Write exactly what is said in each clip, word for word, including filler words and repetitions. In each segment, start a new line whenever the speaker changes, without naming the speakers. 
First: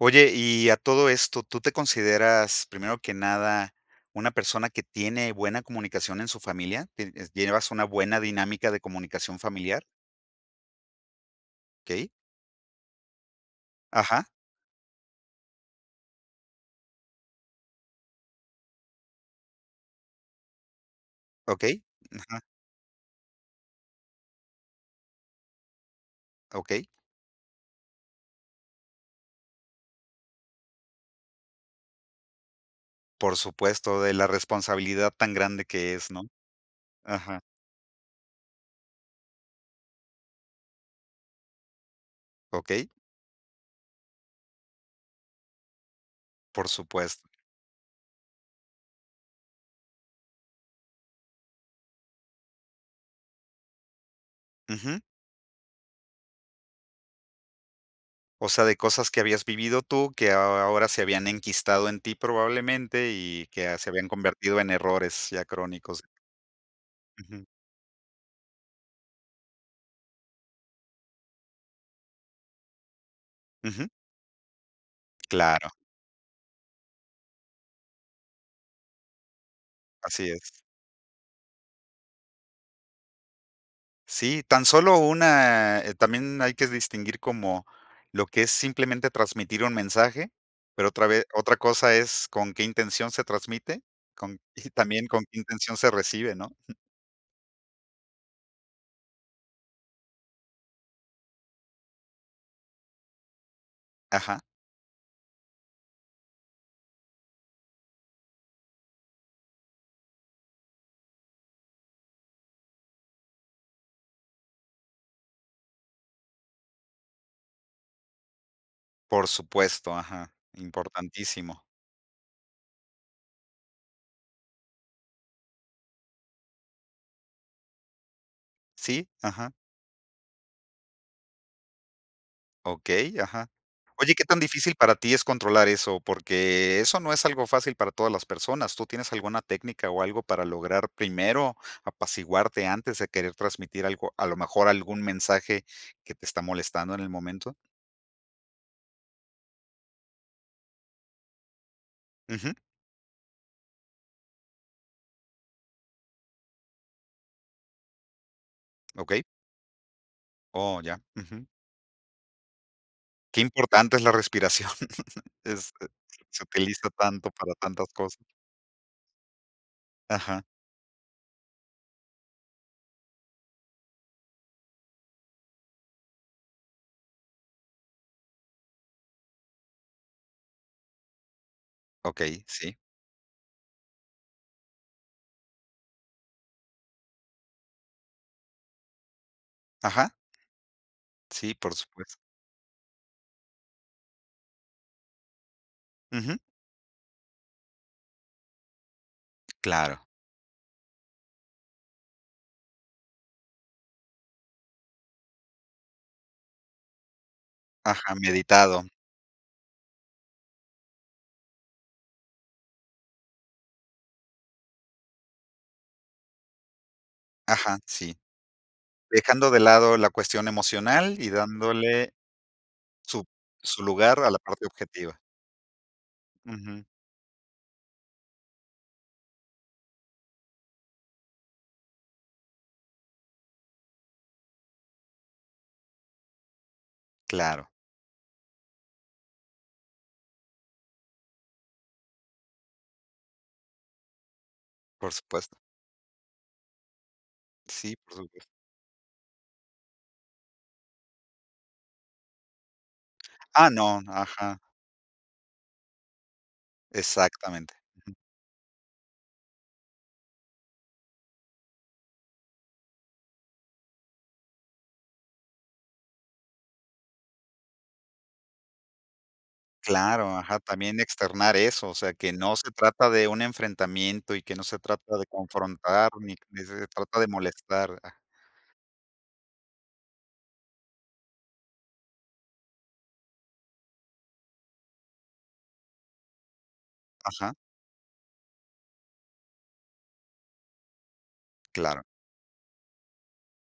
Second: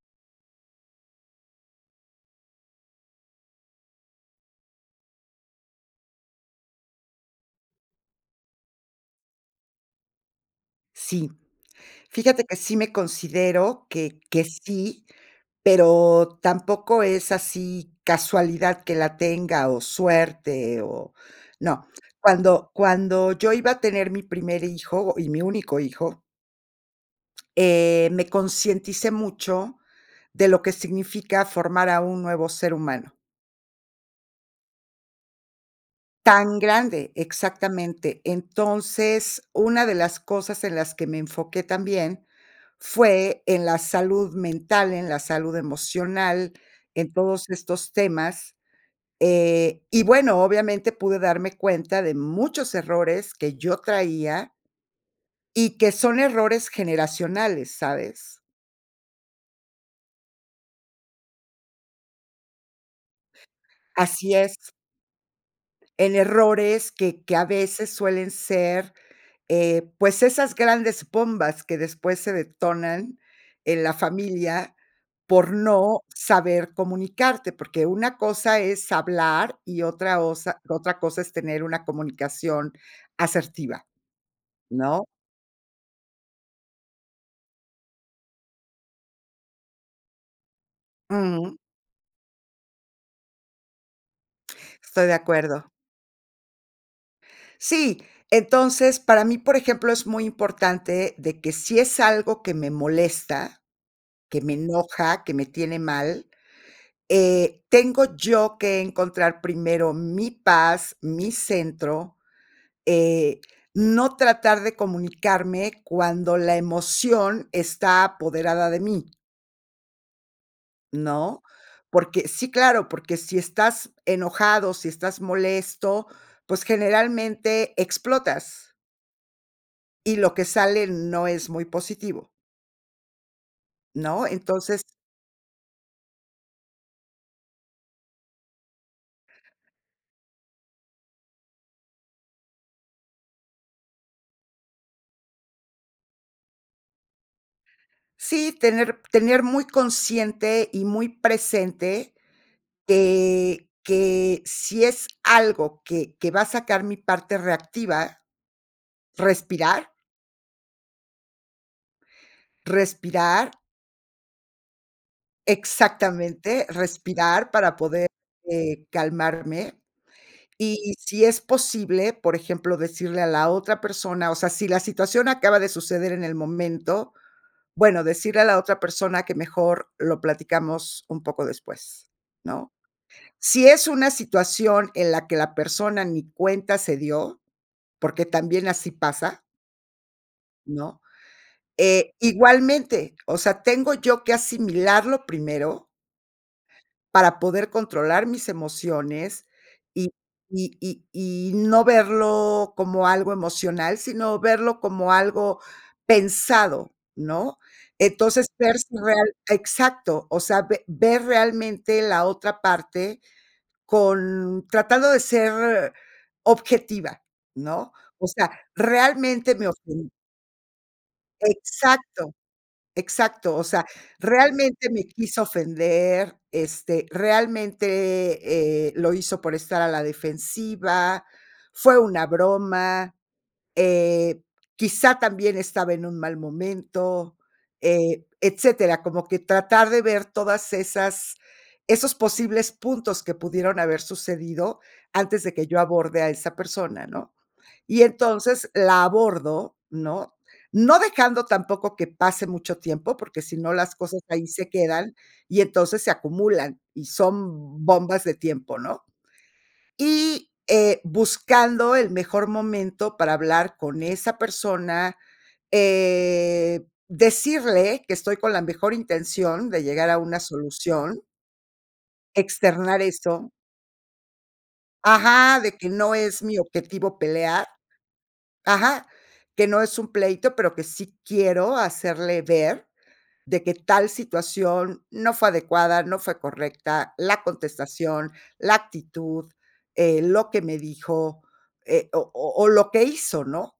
Oye, y a todo esto, ¿tú te consideras, primero que nada, una persona que tiene buena comunicación en su familia? Tienes ¿llevas una buena dinámica de comunicación familiar?
Sí,
Okey.
fíjate que sí me considero que
Ajá.
que sí, pero tampoco es así casualidad que la tenga, o suerte, o
Okey.
no.
Ajá.
Cuando cuando yo iba a tener mi primer hijo y mi único hijo
Okey.
eh, me concienticé mucho de lo que significa formar a un nuevo ser humano.
Por supuesto, de la responsabilidad tan grande que es, ¿no?
Tan grande,
Ajá.
exactamente. Entonces, una de las cosas en las que me enfoqué también
Okey.
fue en la salud mental, en la salud emocional,
Por
en
supuesto.
todos estos temas, eh, y bueno, obviamente pude darme cuenta de muchos errores que yo traía
Ujú.
y que son errores generacionales, ¿sabes?
O sea, de cosas que habías vivido tú, que a aho ahora se habían enquistado en ti, probablemente, y que, ah, se habían
Así
convertido en
es.
errores ya crónicos.
En errores que que
Ujú.
a veces suelen ser, eh, pues, esas grandes bombas que después se detonan en
Ujú.
la familia por
Claro.
no saber comunicarte, porque una cosa es hablar y otra
Así es.
osa otra cosa es tener una comunicación asertiva
Sí, tan solo
¿no?
una eh, también hay que distinguir, como lo que es simplemente transmitir un mensaje, pero otra ve otra
Ujú.
cosa es con qué intención se transmite, con y también
Estoy de
con qué
acuerdo.
intención se recibe, ¿no?
Sí, entonces, para mí, por ejemplo, es muy importante de que si es algo que me molesta,
Ajá.
que me enoja, que me tiene mal, eh, tengo yo que encontrar primero mi paz, mi centro, eh, no tratar de comunicarme cuando la emoción está apoderada de mí
Por supuesto, ajá,
¿no?
importantísimo.
Porque sí, claro, porque si estás enojado, si estás molesto, pues, generalmente, explotas
Sí, ajá.
y lo que sale no es muy positivo
Okey, ajá. Oye, ¿qué
¿no?
tan difícil
Entonces
para ti es controlar eso? Porque, eso no es algo fácil para todas las personas, ¿tú tienes alguna técnica, o algo para lograr primero apaciguarte antes de querer transmitir algo, a lo mejor algún mensaje que te está molestando en el momento?
Sí, tener tener muy consciente, y muy presente
Ujú.
te que si es algo que que va a sacar mi parte reactiva,
Okey.
respirar.
Oh, ya, ujú. Qué
Respirar
importante es la respiración. Este, se
Exactamente,
utiliza tanto
respirar
para
para
tantas
poder,
cosas.
eh, calmarme,
Ajá.
y si es posible, por ejemplo, decirle a la otra persona, o sea, si la situación acaba de suceder en el momento, bueno, decirle a la otra persona que mejor lo platicamos un poco después,
Okey,
¿no?
sí.
Si es una situación, en la que la persona ni cuenta se dio, porque también así pasa
Ajá.
¿no?
Sí, por
Eh,
supuesto.
igualmente, o sea, tengo yo que asimilarlo primero
Ujú.
para poder controlar mis emociones
Claro.
y y y y no verlo como algo emocional, sino verlo como algo pensado, ¿no?
Ajá,
Entonces,
meditado.
sers real exacto, o sea, ve ver realmente la otra parte, con tratando de ser objetiva,
Ajá,
¿no?
sí.
O sea,
Dejando
realmente
de
me
lado la
ofen
cuestión emocional y dándole
Exacto,
su
exacto. O
su
sea,
lugar a la parte
realmente me
objetiva.
quiso ofender,
Ujú.
este, realmente, eh, lo hizo por estar a la defensiva, fue una broma, eh, quizá también estaba en un mal momento
Claro.
eh, etcétera, como que tratar de ver todas esas esos posibles puntos que pudieron haber sucedido
Por
antes de
supuesto.
que yo aborde a esa persona, ¿no?
Sí,
Y
por supues
entonces, la abordo, ¿no? No dejando tampoco que pase mucho tiempo, porque, si
Ah,
no las
no,
cosas ahí
ajá.
se quedan, y entonces se acumulan, y
Exactamente.
son
Ujú.
bombas de tiempo, ¿no? Y, eh, buscando el mejor momento para hablar con esa persona, eh, decirle que estoy con la mejor intención de llegar a
Claro,
una
ajá, también
solución
externar eso, o sea, que no se
externar
trata de un
eso
enfrentamiento y que no se trata de
Ajá, de que
confrontar
no
ni
es mi
ni se
objetivo
trata de
pelear,
molestar a
ajá, que no es un pleito, pero, que sí quiero hacerle ver de que tal situación no fue adecuada, no fue correcta, la
Ajá.
contestación, la actitud, eh, lo que me dijo,
Claro.
eh, o o o lo que hizo, ¿no?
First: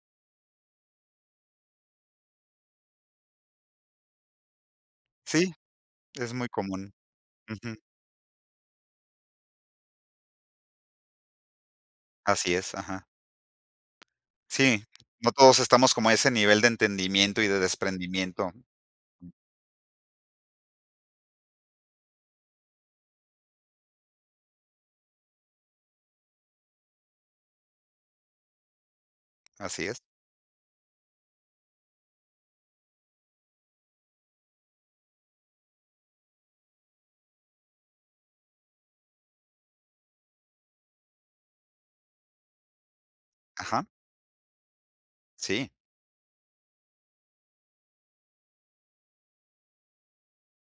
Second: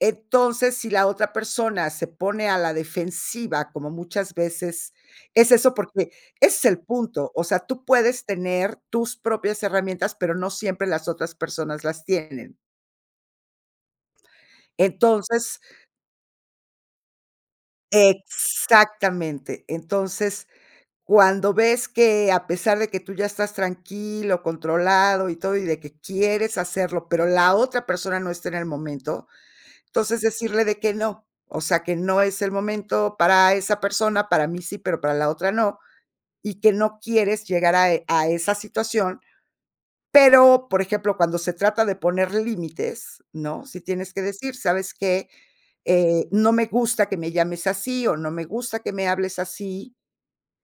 Entonces, si la otra persona se pone a la defensiva, como muchas veces,
Sí,
es eso porque
es muy
es el
común.
punto, o sea,
Ujú.
tú puedes tener tus propias herramientas, pero, no siempre las otras personas las
Así
tienen
es, ajá. Sí, no todos
entonces
estamos como a ese nivel de entendimiento y de desprendimiento. Mm.
Exactamente. Entonces, cuando ves que a pesar de que tú ya estás tranquilo, controlado y todo, y de que quieres hacerlo, pero, la otra persona no está en el momento,
Así es.
entonces decirle de que no. O sea, que no es el momento para esa persona, para mí sí, pero, para la otra no, y que no quieres llegar a e a esa situación. Pero, por ejemplo, cuando se trata de poner límites, ¿no? Si
Ajá.
tienes que decir: "¿Sabes qué?
Sí.
Eh, no me gusta que me llames así, o no me gusta que me hables así,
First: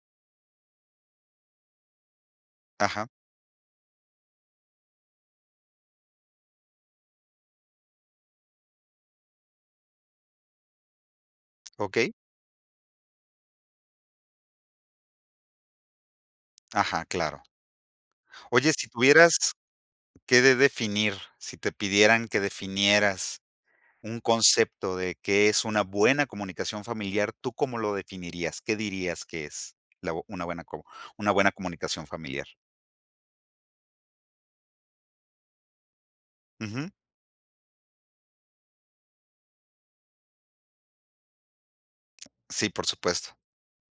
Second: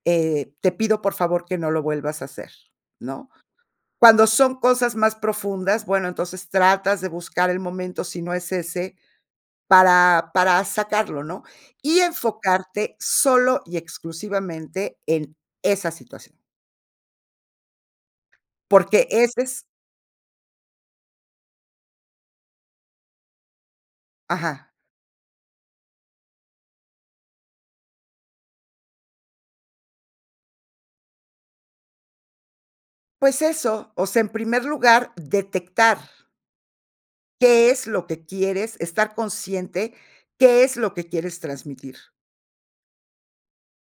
eh, te pido, por favor, que no lo vuelvas a hacer",
Ajá.
¿no? Cuando son cosas más profundas, bueno, entonces tratas de buscar el momento si no es ese, para para sacarlo, ¿no? Y
Okey.
enfocarte solo y exclusivamente en esa situación.
Ajá, claro. Oye, si
Porque ese
tuvieras
es
que de definir, si te pidieran que definieras un
Ajá.
concepto de, ¿que es una buena comunicación familiar, tú cómo lo definirías? ¿Qué dirías que es, la bo una buena co una buena comunicación familiar?
Pues eso, o sea, en primer lugar, detectar
Ujú.
qué es lo que quieres estar consciente, qué es lo que quieres transmitir.
Sí, por supuesto.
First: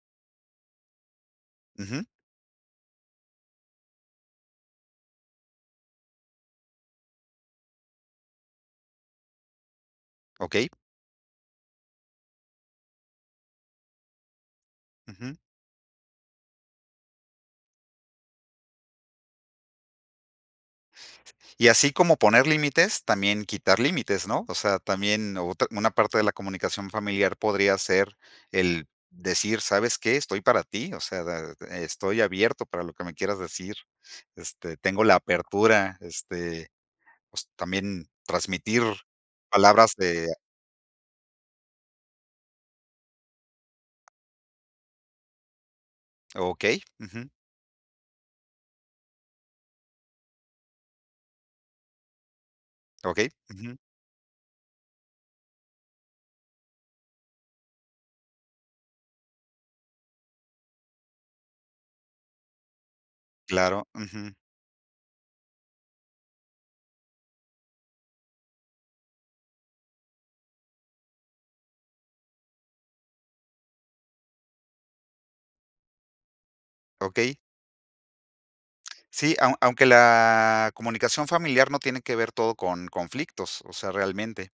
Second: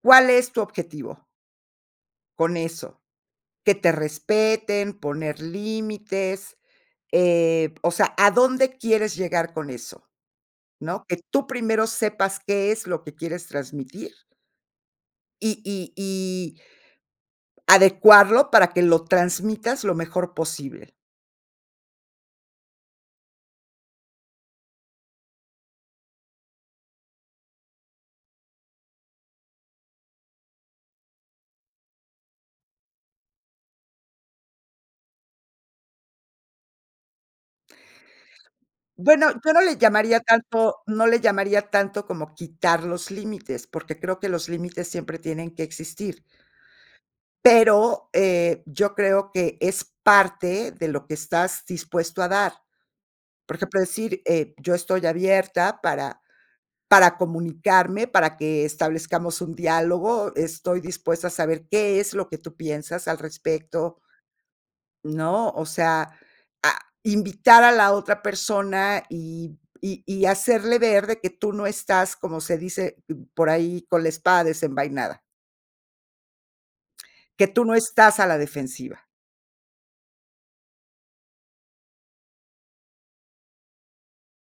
¿Cuál es tu objetivo?
Ujú.
Con eso, que te respeten, poner límites, eh, o sea, ¿a dónde quieres llegar con eso?
Okey.
¿No? Que tú primero sepas qué es lo que quieres transmitir.
Ujú.
Y y y adecuarlo para que lo transmitas lo mejor posible.
Y así como poner límites, también quitar límites ¿no? O sea también, o ut una parte de la comunicación familiar podría ser el decir: "¿Sabes qué? Estoy para ti, o sea da de estoy abierto para lo que me quieras decir, este, tengo la apertura este", pues, también transmitir
Bueno, yo no le
palabras
llamaría
de
tanto no le llamaría tanto como quitar los límites, porque, creo que los límites siempre tienen que existir
Okey, ujú.
pero, eh, yo creo que es parte de lo que estás dispuesto a dar.
Okey
Por
ujú.
ejemplo, decir, eh: "yo estoy abierta para para comunicarme, para que establezcamos un diálogo, estoy dispuesta a saber qué es lo que tú piensas al
Claro,
respecto".
ujú.
¿No? O sea, a invitar a la otra persona, y y y hacerle ver de que tú no estás como se dice por ahí, con la espada desenvainada.
Okey.
Que tú no estás a la defensiva.
Sí, aun aunque la comunicación familiar no tiene que ver todo con conflictos, o sea, realmente.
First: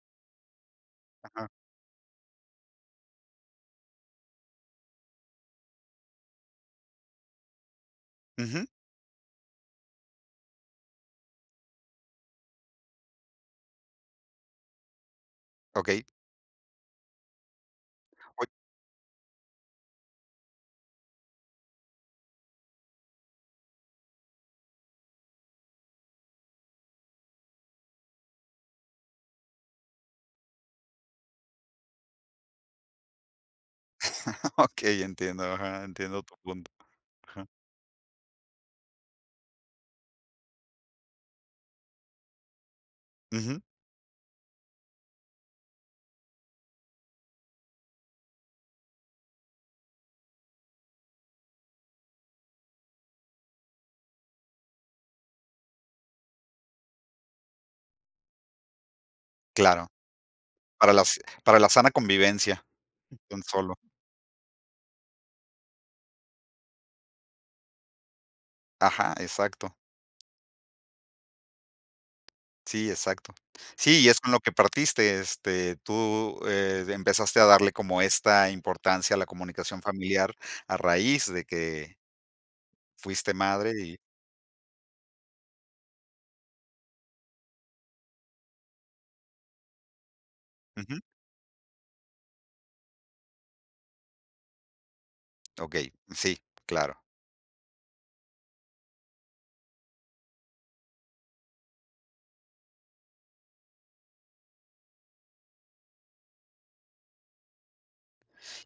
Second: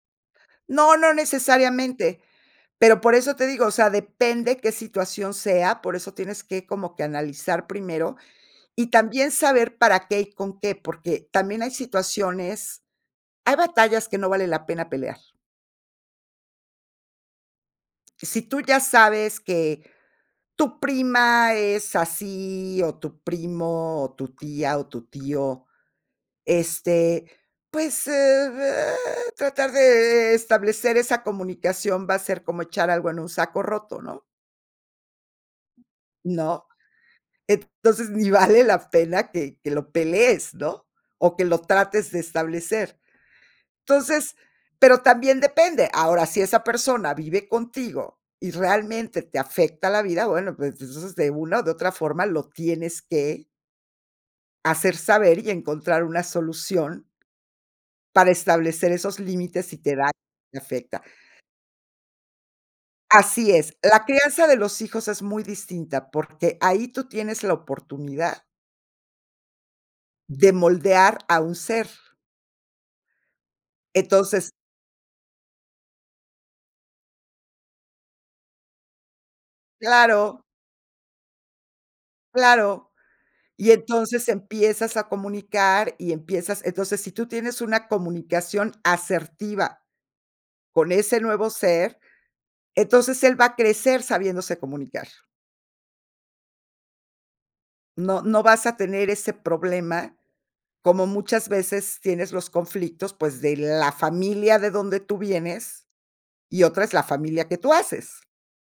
No, no
Ajá.
necesariamente, pero, por eso te digo, o sea, depende qué situación sea, por eso tienes que como que analizar primero,
Ujú.
y también saber para qué y con qué, porque, también hay situaciones, hay batallas que no vale la pena pelear.
Okey.
Si
Oye
tú ya sabes que tu prima es así, o tu primo, o tu tía, o tu tío, este, pues, ah, tratar de, eh, establecer esa comunicación va a ser como echar algo en un saco roto, ¿no?
Okey, entiendo, ajá, entiendo tu
¿no?
punto. Ajá.
Entonces, ni vale la pena que que lo pelees, ¿no? O que lo trates de establecer.
Ujú.
Entonces, pero, también depende. Ahora, si esa persona vive contigo, y realmente te afecta la vida, bueno, pues, entonces, de una o de otra forma lo tienes que hacer saber y encontrar una solución para establecer esos límites, si
Claro,
te da, y te
para
afecta.
las para la sana convivencia, un
Así es,
solo
la crianza de los hijos es muy distinta, porque, ahí tú tienes la oportunidad
Ajá, exacto.
de moldear a un ser
Sí, exacto. Sí, y es con lo
entonces
que partiste, este, tú, eh, de empezaste a darle como esta importancia a la comunicación familiar
Claro.
a raíz de que
Claro.
fuiste
Y
madre y
entonces empiezas a comunicar, y empiezas, entonces, si tú tienes una comunicación asertiva con
Ujú.
ese nuevo ser, entonces él va a crecer sabiéndose comunicar.
Ok, sí, claro.
No no vas a tener ese problema, como muchas veces tienes los conflictos, pues, de la familia de donde tú vienes, y otra es la familia que tú haces.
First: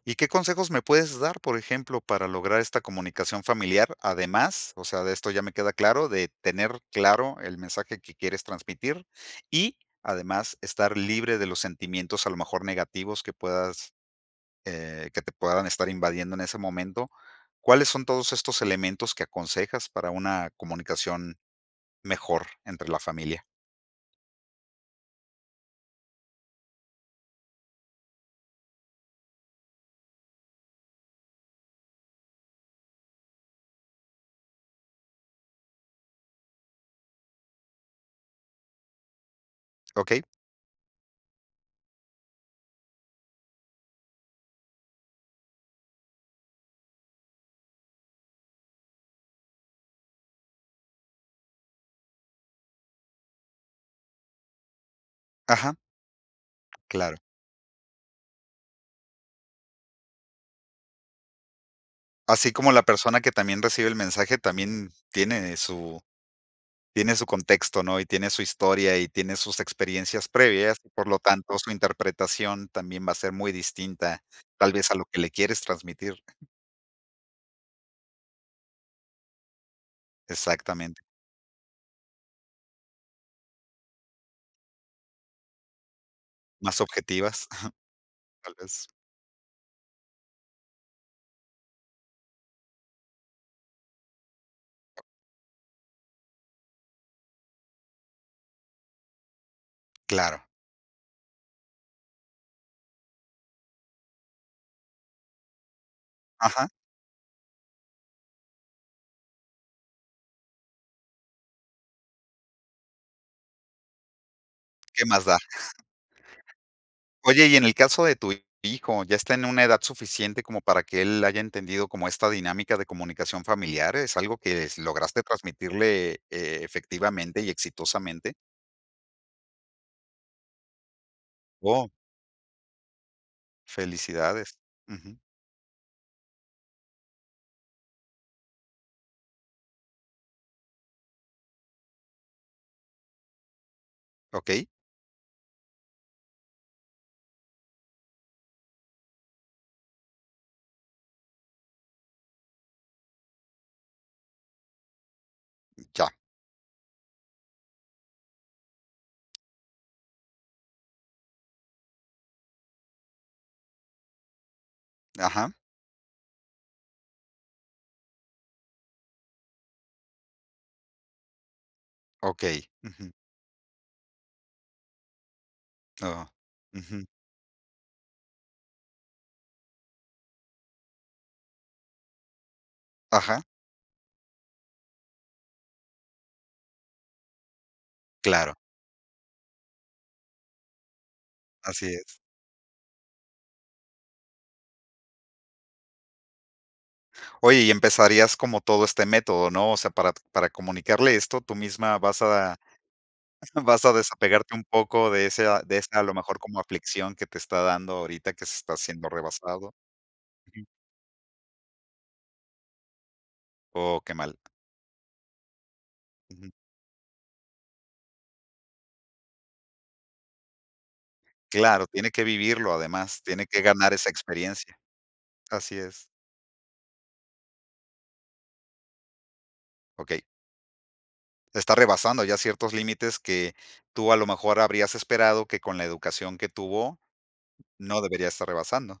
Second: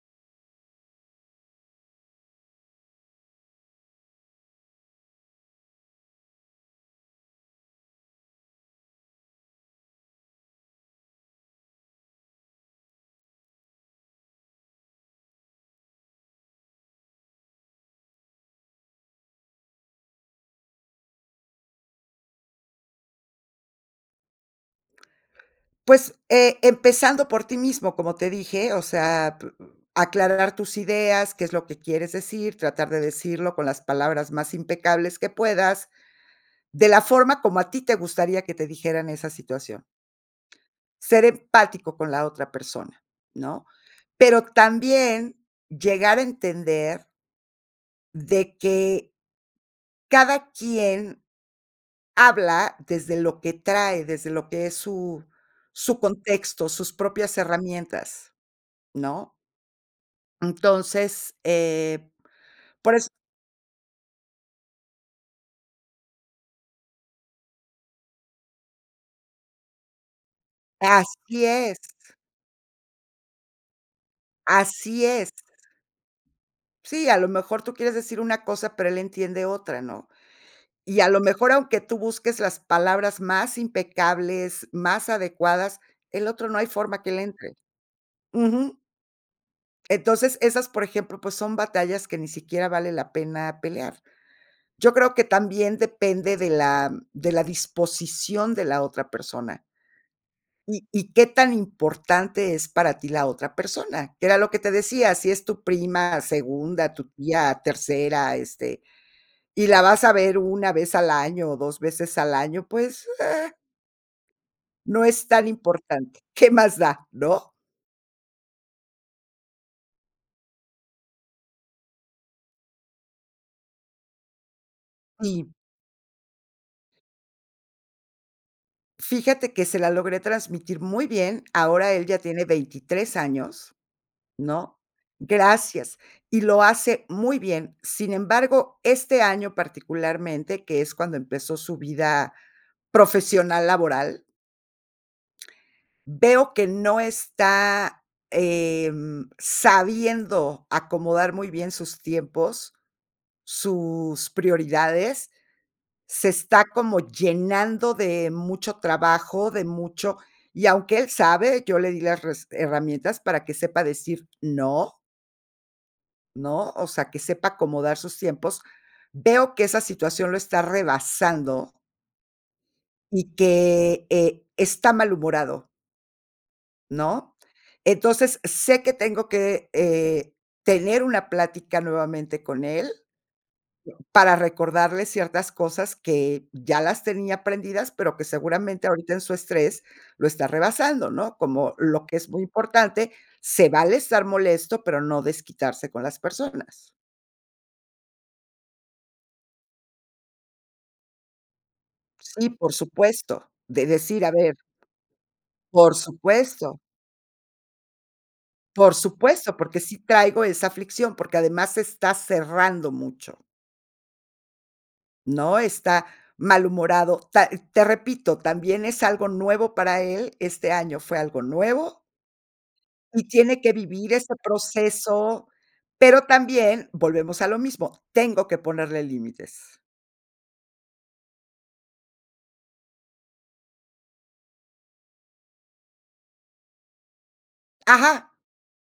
¿Y qué consejos me puedes dar, por ejemplo, para lograr esta comunicación familiar? Además, o sea, de esto ya me queda claro, de tener claro el mensaje que quieres transmitir. Y además, estar libre de los sentimientos, a lo mejor negativos, que puedas, eh, que te puedan estar invadiendo en ese momento, ¿cuáles son todos estos elementos que aconsejas para una comunicación mejor entre la familia?
Pues, eh, empezando por ti mismo, como te dije, o sea p uh aclarar tus ideas, qué es lo que quieres decir, tratar de decirlo con las palabras más impecables que puedas, de la forma como a ti te gustaría que te dijeran esa situación.
Okey.
Ser empático con la otra persona, ¿no? Pero, también llegar a entender de que cada quien habla desde lo que trae, desde lo que es su
Ajá.
su contexto, sus
Claro.
propias herramientas, ¿no? Entonces, eh,
Así como la
por eso
persona que también recibe el mensaje, también tiene su tiene su tiene su contexto, ¿no? Y tiene su historia y tiene sus experiencias previas. Por lo
Así
tanto, su
es.
interpretación también va a ser muy distinta, tal vez, a lo
Así
que le
es.
quieres transmitir.
Sí, a lo mejor tú quieres decir una cosa, pero, él entiende otra, ¿no?
Exactamente.
Y a lo mejor, aunque tú busques las palabras más impecables, más adecuadas, el otro no hay
Más
forma que le
objetivas,
entre.
tal
Ujú.
vez.
Entonces, esas, por ejemplo, pues, son batallas que ni siquiera vale la pena pelear. Yo creo que también depende de la de la disposición de la otra persona
Claro.
y y qué tan importante es para ti la otra persona, era lo que te decía, si es tu prima,
Ajá.
segunda, tu tía, tercera, este, y la vas a ver una, vez al año o dos veces al año, pues, eh
Qué
No
más
es
da.
tan importante, qué más da,
Oye,
¿no?
y en el caso de tu hijo, ¿ya está en una edad suficiente, como para que él haya entendido como esta dinámica de comunicación familiar? ¿Es algo que s lograste
Y
transmitirle, eh, efectivamente y exitosamente?
Fíjate que se la logré transmitir muy bien,
Oh.
ahora él ya tiene veintitres años,
Felicidades.
¿no?
Ujú.
Gracias, y lo hace muy bien. Sin embargo, este año particularmente, que es cuando empezó su vida profesional laboral.
Okey.
Veo que no está, em, sabiendo, acomodar muy bien sus tiempos, sus prioridades,
Ya.
se está como llenando de mucho trabajo, de mucho y aunque él sabe, yo le di las res herramientas para que sepa decir: "No"
Ajá.
¿No? O sea, que sepa acomodar sus tiempos. Veo que esa situación lo está rebasando
Okey, ujú.
y que, eh, está malhumorado.
Oh, ujú.
¿No? Entonces, sé que tengo que, eh, tener una plática nuevamente con él,
Ajá.
para recordarle ciertas cosas que ya las tenía aprendidas, pero, que
Claro.
seguramente ahorita en su estrés lo está rebasando, ¿no? Como
Así
lo que
es.
es muy importante, se vale estar molesto, pero, no desquitarse con las personas.
Oye, y empezarías como todo este método, ¿no? O sea, para t para comunicarle esto, tú misma vas
Sí,
a
por supuesto,
vas
de
a
decir, a ver
desapegarte un poco de esa de
Por
esa a lo mejor como
supuesto.
aflicción que te está dando ahorita que se está
Por
haciendo
supuesto,
rebasado.
porque, sí traigo
Ujú.
esa aflicción, porque, además está cerrando mucho
Oh, qué mal.
¿no?, está
Ujú.
malhumorado. Ta te repito, también es algo nuevo para él, este año fue algo
Claro,
nuevo
tiene que vivirlo, además.
y
Tiene que
tiene que
ganar esa
vivir ese
experiencia.
proceso,
Así es.
pero, también volvemos a lo mismo, tengo que ponerle límites.
Okey. Está rebasando ya ciertos límites que tú, a lo mejor, habrías esperado que con la educación que tuvo no debería
Ajá.
estar rebasando.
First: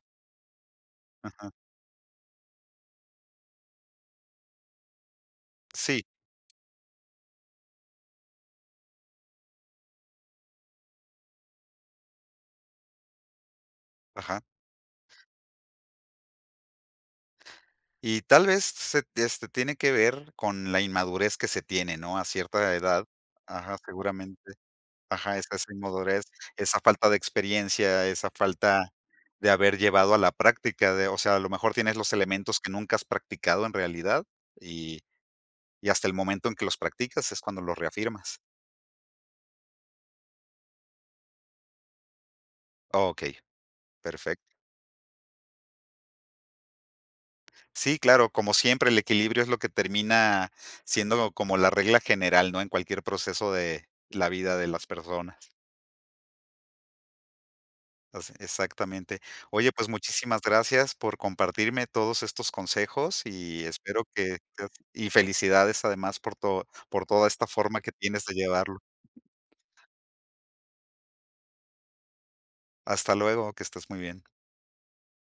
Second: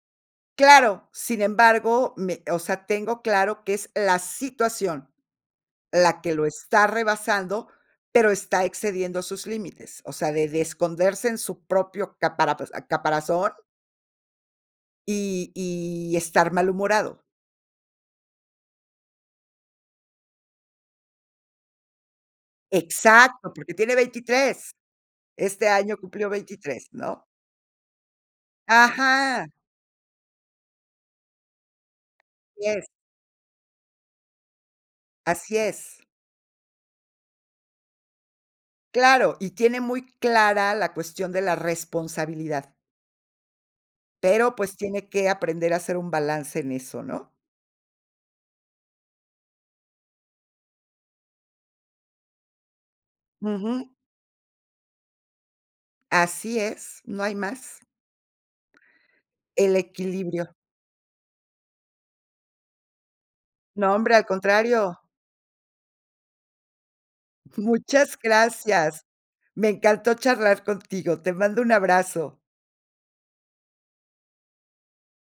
Claro, sin
Ajá.
embargo, me, o sea, tengo claro que es la situación,
Sí.
la que lo está rebasando, pero, está excediendo sus límites, o sea, de de esconderse en su propio capara caparazón
Ajá.
y y estar malhumorado.
Y tal vez se t este, tiene que ver con la inmadurez que se tiene, ¿no? A cierta edad,
Exacto, porque
ajá,
tiene
seguramente,
veintitres.
ajá, esa
Este
esa
año
inmadurez,
cumplió
esa
veintitres,
falta de
¿no?
experiencia, esa falta
Ajá.
de haber llevado a la práctica de, o sea, a lo mejor tienes los elementos
Así
que
es.
nunca has practicado en realidad, y
Así
y
es
hasta el momento en que los practicas es cuando los reafirmas.
Claro, y tiene muy clara la cuestión de la responsabilidad.
Okey. Perfecto.
Pero, pues, tiene que aprender a hacer un balance en eso, ¿no?
Sí, claro. Como siempre, el equilibrio es lo que termina siendo como la regla general, ¿no? En cualquier proceso de
Ujú.
la vida de las personas.
Así es, no hay más
O se exactamente. Oye,
El
pues, muchísimas
equilibrio.
gracias por compartirme todos estos consejos y
No
espero
hombre, al
que tengas
contrario.
y felicidades además por todo por toda esta forma que
Muchas
tienes de llevarlo.
gracias. Me encantó charlar contigo. Te mando un abrazo.
Hasta luego. Que estés muy bien.